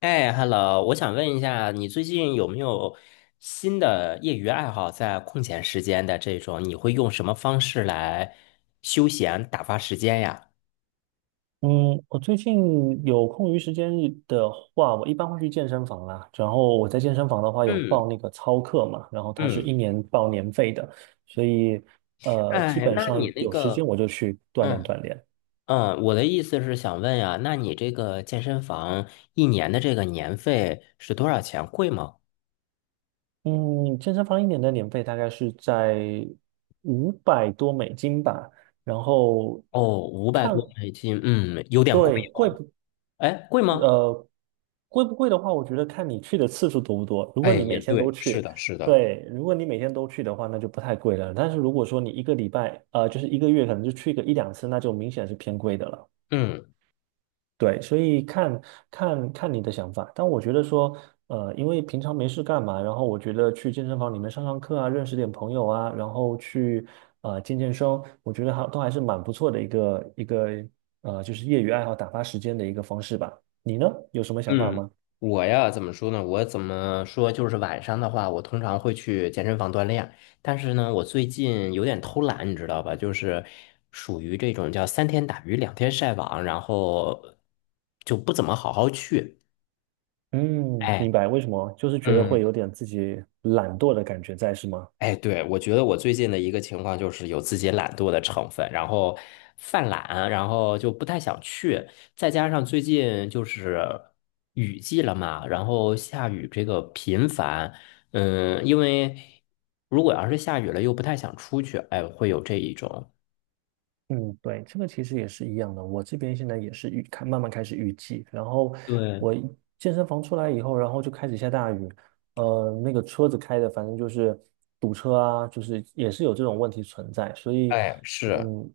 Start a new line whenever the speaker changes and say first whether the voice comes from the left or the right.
left: 哎，Hello，我想问一下，你最近有没有新的业余爱好？在空闲时间的这种，你会用什么方式来休闲打发时间呀？
right: 嗯，我最近有空余时间的话，我一般会去健身房啦。然后我在健身房的话有报
left: 嗯
right: 那个操课嘛，然后它是一
left: 嗯，
right: 年报年费的，所以基
left: 哎，
right: 本
left: 那你
right: 上
left: 那
right: 有时间
left: 个，
right: 我就去锻炼
left: 嗯
right: 锻炼。
left: 嗯，我的意思是想问呀，那你这个健身房1年的这个年费是多少钱？贵吗？
right: 嗯，健身房一年的年费大概是在500多美金吧，然后
left: 哦，五百
right: 看，
left: 多美金，嗯，有点贵
right: 对，贵，
left: 哦。
right: 不？
left: 哎，贵吗？
right: 呃，贵不贵的话，我觉得看你去的次数多不多。如果
left: 哎，
right: 你
left: 也
right: 每天都
left: 对，是
right: 去，
left: 的，是的，
right: 对，如果你每天都去的话，那就不太贵了。但是如果说你一个礼拜，就是一个月，可能就去个一两次，那就明显是偏贵的了。
left: 嗯。
right: 对，所以看看你的想法，但我觉得说，因为平常没事干嘛，然后我觉得去健身房里面上上课啊，认识点朋友啊，然后去健身，我觉得还都还是蛮不错的一个就是业余爱好打发时间的一个方式吧。你呢，有什么想法
left: 嗯，
right: 吗？
left: 我呀，怎么说呢？我怎么说？就是晚上的话，我通常会去健身房锻炼。但是呢，我最近有点偷懒，你知道吧？就是属于这种叫三天打鱼两天晒网，然后就不怎么好好去。
right: 嗯，明
left: 哎，
right: 白，为什么？就是觉得
left: 嗯。
right: 会有点自己懒惰的感觉在，是吗？
left: 哎，对，我觉得我最近的一个情况就是有自己懒惰的成分，然后犯懒，然后就不太想去，再加上最近就是雨季了嘛，然后下雨这个频繁，嗯，因为如果要是下雨了又不太想出去，哎，会有这一种。
right: 嗯，对，这个其实也是一样的。我这边现在也是预开，慢慢开始预计。然后
left: 对，
right: 我一健身房出来以后，然后就开始下大雨，那个车子开的反正就是堵车啊，就是也是有这种问题存在。所以，
left: 哎，是。
right: 嗯，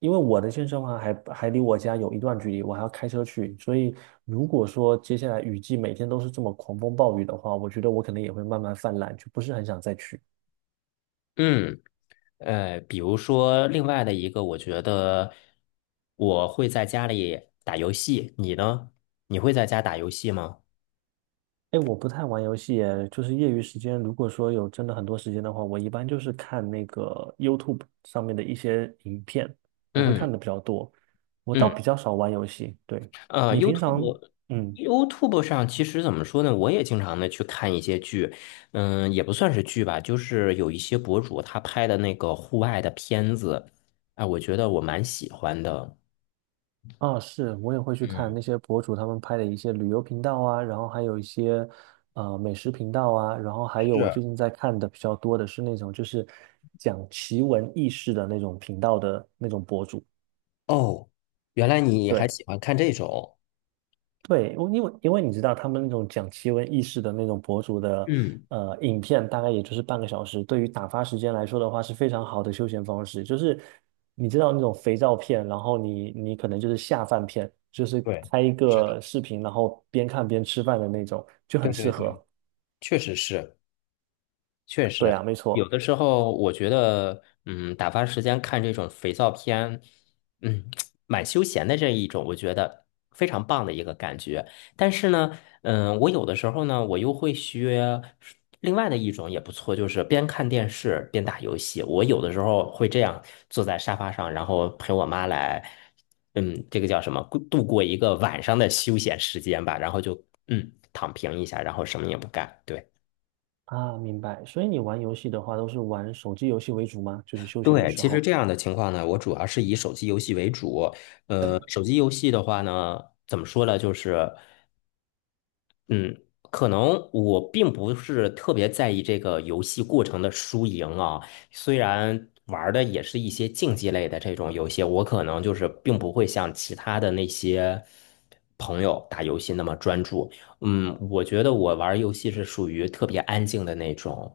right: 因为我的健身房还离我家有一段距离，我还要开车去。所以，如果说接下来雨季每天都是这么狂风暴雨的话，我觉得我可能也会慢慢泛滥，就不是很想再去。
left: 嗯，比如说另外的一个，我觉得我会在家里打游戏，你呢？你会在家打游戏吗？
right: 哎，我不太玩游戏耶，就是业余时间，如果说有真的很多时间的话，我一般就是看那个 YouTube 上面的一些影片，我会
left: 嗯。
right: 看的比较多。我倒
left: 嗯，
right: 比较少玩游戏。对，
left: 呃
right: 你平常，
left: ，YouTube
right: 嗯，
left: YouTube 上其实怎么说呢，我也经常的去看一些剧，嗯，也不算是剧吧，就是有一些博主他拍的那个户外的片子，哎，我觉得我蛮喜欢的。
right: 啊，是，我也会去看
left: 嗯，
right: 那些博主他们拍的一些旅游频道啊，然后还有一些美食频道啊，然后还有我最近在看的比较多的是那种就是讲奇闻异事的那种频道的那种博主。
left: 哦，原来你还
right: 对。
left: 喜欢看这种。
right: 对，我因为你知道，他们那种讲奇闻异事的那种博主的
left: 嗯，
right: 影片，大概也就是半个小时，对于打发时间来说的话，是非常好的休闲方式。就是你知道那种肥皂片，然后你可能就是下饭片，就是
left: 对，对，
right: 开一
left: 是的，
right: 个视频，然后边看边吃饭的那种，就很
left: 对对
right: 适
left: 对，
right: 合。
left: 确实是。确
right: 对
left: 实，
right: 啊，没
left: 有
right: 错
left: 的时候我觉得，打发时间看这种肥皂片，嗯，蛮休闲的这一种，我觉得非常棒的一个感觉。但是呢，我有的时候呢，我又会学另外的一种也不错，就是边看电视边打游戏。我有的时候会这样坐在沙发上，然后陪我妈来，这个叫什么，过一个晚上的休闲时间吧，然后就躺平一下，然后什么也不干，对。
right: 啊，明白。所以你玩游戏的话，都是玩手机游戏为主吗？就是休闲的
left: 对，
right: 时
left: 其实
right: 候。
left: 这样的情况呢，我主要是以手机游戏为主。手机游戏的话呢，怎么说呢？就是，嗯，可能我并不是特别在意这个游戏过程的输赢啊。虽然玩儿的也是一些竞技类的这种游戏，我可能就是并不会像其他的那些朋友打游戏那么专注。嗯，我觉得我玩儿游戏是属于特别安静的那种。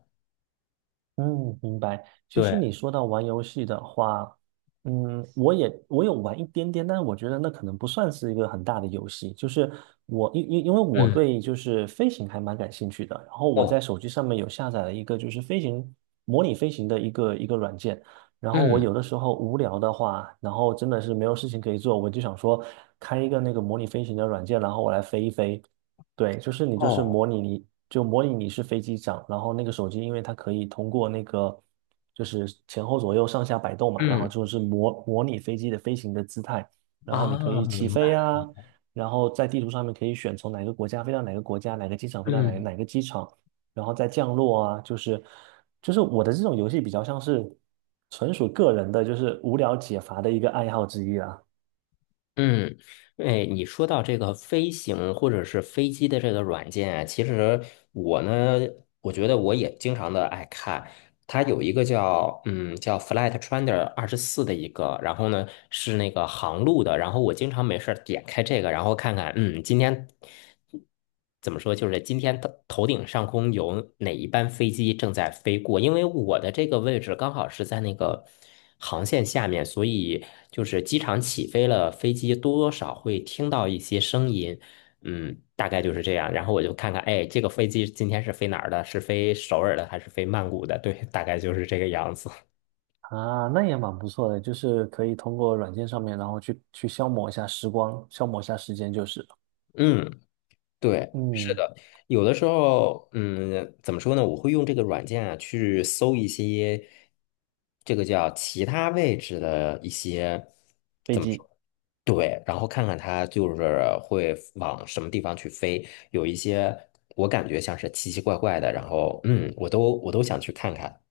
right: 嗯，明白。其实
left: 对，
right: 你说到玩游戏的话，嗯，我有玩一点点，但是我觉得那可能不算是一个很大的游戏。就是我因为我
left: 嗯，
right: 对就是飞行还蛮感兴趣的，然后我在
left: 哦，
right: 手机上面有下载了一个就是模拟飞行的一个软件。然后我
left: 嗯，
right: 有的时候无聊的话，然后真的是没有事情可以做，我就想说开一个那个模拟飞行的软件，然后我来飞一飞。对，就是你就是
left: 哦，
right: 模拟你就模拟你是飞机长，然后那个手机因为它可以通过那个就是前后左右上下摆动嘛，然后
left: 嗯。
right: 就是模拟飞机的飞行的姿态，然后你可
left: 啊，
right: 以起
left: 明
right: 飞
left: 白。
right: 啊，然后在地图上面可以选从哪个国家飞到哪个国家，哪个机场飞到哪个
left: 嗯
right: 哪个机场，然后再降落啊，就是我的这种游戏比较像是纯属个人的，就是无聊解乏的一个爱好之一啊。
left: 嗯，哎，你说到这个飞行或者是飞机的这个软件啊，其实我呢，我觉得我也经常的爱看。它有一个叫叫 Flight Trainer 24的一个，然后呢是那个航路的，然后我经常没事儿点开这个，然后看看今天。怎么说，就是今天的头顶上空有哪一班飞机正在飞过？因为我的这个位置刚好是在那个航线下面，所以就是机场起飞了，飞机多多少会听到一些声音，嗯，大概就是这样。然后我就看看，哎，这个飞机今天是飞哪儿的？是飞首尔的还是飞曼谷的？对，大概就是这个样子。
right: 啊，那也蛮不错的，就是可以通过软件上面，然后去消磨一下时光，消磨一下时间就是了
left: 嗯对，是
right: 嗯，
left: 的，有的时候，嗯，怎么说呢？我会用这个软件啊，去搜一些这个叫其他位置的一些
right: 飞
left: 怎么说？
right: 机。
left: 对，然后看看它就是会往什么地方去飞。有一些我感觉像是奇奇怪怪的，然后我都想去看看。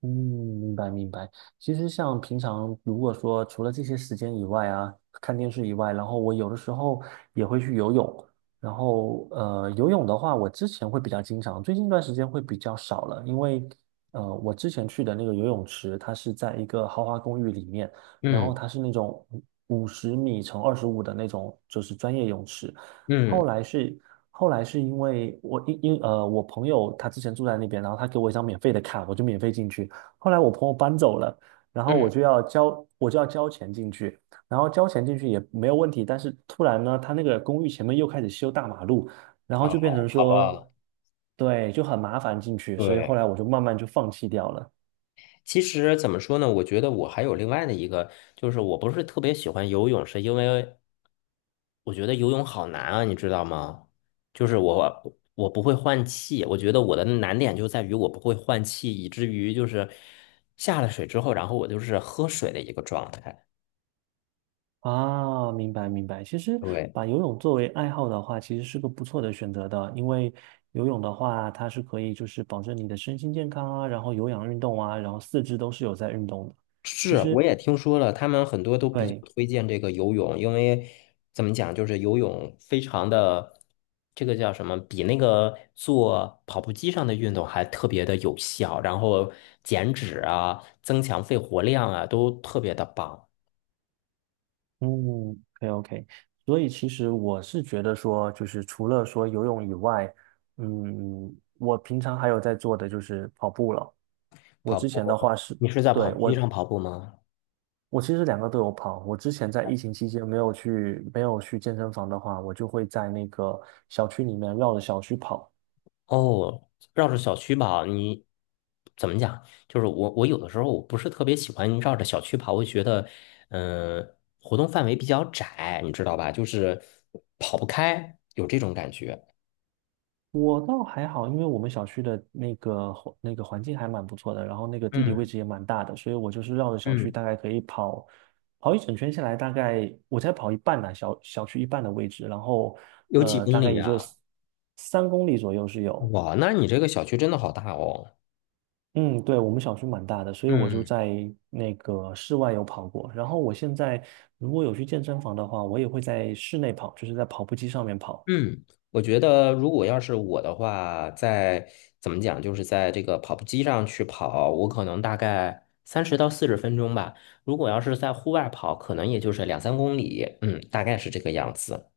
right: 嗯，明白明白。其实像平常如果说除了这些时间以外啊，看电视以外，然后我有的时候也会去游泳。然后游泳的话，我之前会比较经常，最近一段时间会比较少了，因为我之前去的那个游泳池，它是在一个豪华公寓里面，然后
left: 嗯
right: 它是那种50米乘25的那种，就是专业泳池。后
left: 嗯
right: 来是后来是因为我因因呃我朋友他之前住在那边，然后他给我一张免费的卡，我就免费进去。后来我朋友搬走了，然后
left: 嗯，
right: 我就要交钱进去，然后交钱进去也没有问题，但是突然呢，他那个公寓前面又开始修大马路，然后就变
left: 哦，
right: 成
left: 好
right: 说，
left: 吧，
right: 对，就很麻烦进去，所以后
left: 对。
right: 来我就慢慢就放弃掉了。
left: 其实怎么说呢？我觉得我还有另外的一个，就是我不是特别喜欢游泳，是因为我觉得游泳好难啊，你知道吗？就是我不会换气，我觉得我的难点就在于我不会换气，以至于就是下了水之后，然后我就是喝水的一个状态。
right: 啊，明白明白。其实
left: 对。
right: 把游泳作为爱好的话，其实是个不错的选择的，因为游泳的话，它是可以就是保证你的身心健康啊，然后有氧运动啊，然后四肢都是有在运动的。其
left: 是，
right: 实
left: 我也听说了，他们很多都比较
right: 对，
left: 推荐这个游泳，因为怎么讲，就是游泳非常的，这个叫什么，比那个做跑步机上的运动还特别的有效，然后减脂啊、增强肺活量啊，都特别的棒。
right: 嗯，OK OK,所以其实我是觉得说，就是除了说游泳以外，我平常还有在做的就是跑步了。我
left: 跑
right: 之前的
left: 步，
right: 话是，
left: 你是在跑
right: 对，
left: 步机上跑步吗？
right: 我其实两个都有跑。我之前在疫情期间没有去健身房的话，我就会在那个小区里面绕着小区跑。
left: 哦，绕着小区跑，你怎么讲？就是我，我有的时候我不是特别喜欢绕着小区跑，我觉得，嗯、活动范围比较窄，你知道吧？就是跑不开，有这种感觉。
right: 我倒还好，因为我们小区的那个环境还蛮不错的，然后那个地理位
left: 嗯
right: 置也蛮大的，所以我就是绕着小区
left: 嗯，
right: 大概可以跑一整圈下来，大概我才跑一半呢、小区一半的位置，然后
left: 有几公
right: 大概
left: 里
right: 也就
left: 啊？
right: 3公里左右是有。
left: 哇，那你这个小区真的好大哦。
right: 嗯，对，我们小区蛮大的，所以我就
left: 嗯。
right: 在那个室外有跑过。然后我现在如果有去健身房的话，我也会在室内跑，就是在跑步机上面跑。
left: 嗯，我觉得如果要是我的话，在怎么讲，就是在这个跑步机上去跑，我可能大概三十到四十分钟吧。如果要是在户外跑，可能也就是2、3公里，嗯，大概是这个样子。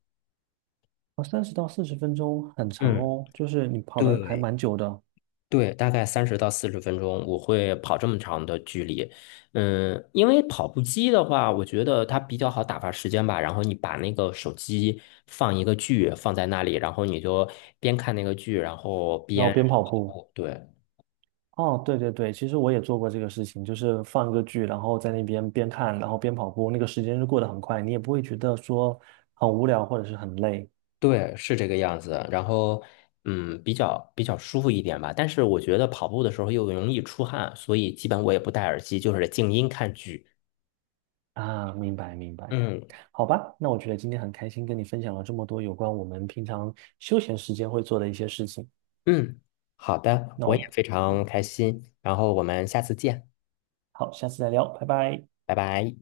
right: 哦，30到40分钟很长
left: 嗯，
right: 哦，就是你跑的还
left: 对，
right: 蛮久的。
left: 对，大概三十到四十分钟，我会跑这么长的距离。嗯，因为跑步机的话，我觉得它比较好打发时间吧。然后你把那个手机放一个剧放在那里，然后你就边看那个剧，然后
right: 然后
left: 边
right: 边跑步。
left: 跑。对
right: 哦，对对对，其实我也做过这个事情，就是放一个剧，然后在那边边看，然后边跑步，那个时间就过得很快，你也不会觉得说很无聊或者是很累
left: 对，是这个样子。然后比较舒服一点吧。但是我觉得跑步的时候又容易出汗，所以基本我也不戴耳机，就是静音看剧。
right: 啊。明白明白，
left: 嗯
right: 好吧，那我觉得今天很开心跟你分享了这么多有关我们平常休闲时间会做的一些事情。
left: 嗯，好的，
right: 那
left: 我也
right: 我，
left: 非常
right: 嗯，
left: 开心。然后我们下次见。
right: 好，下次再聊，拜拜。
left: 拜拜。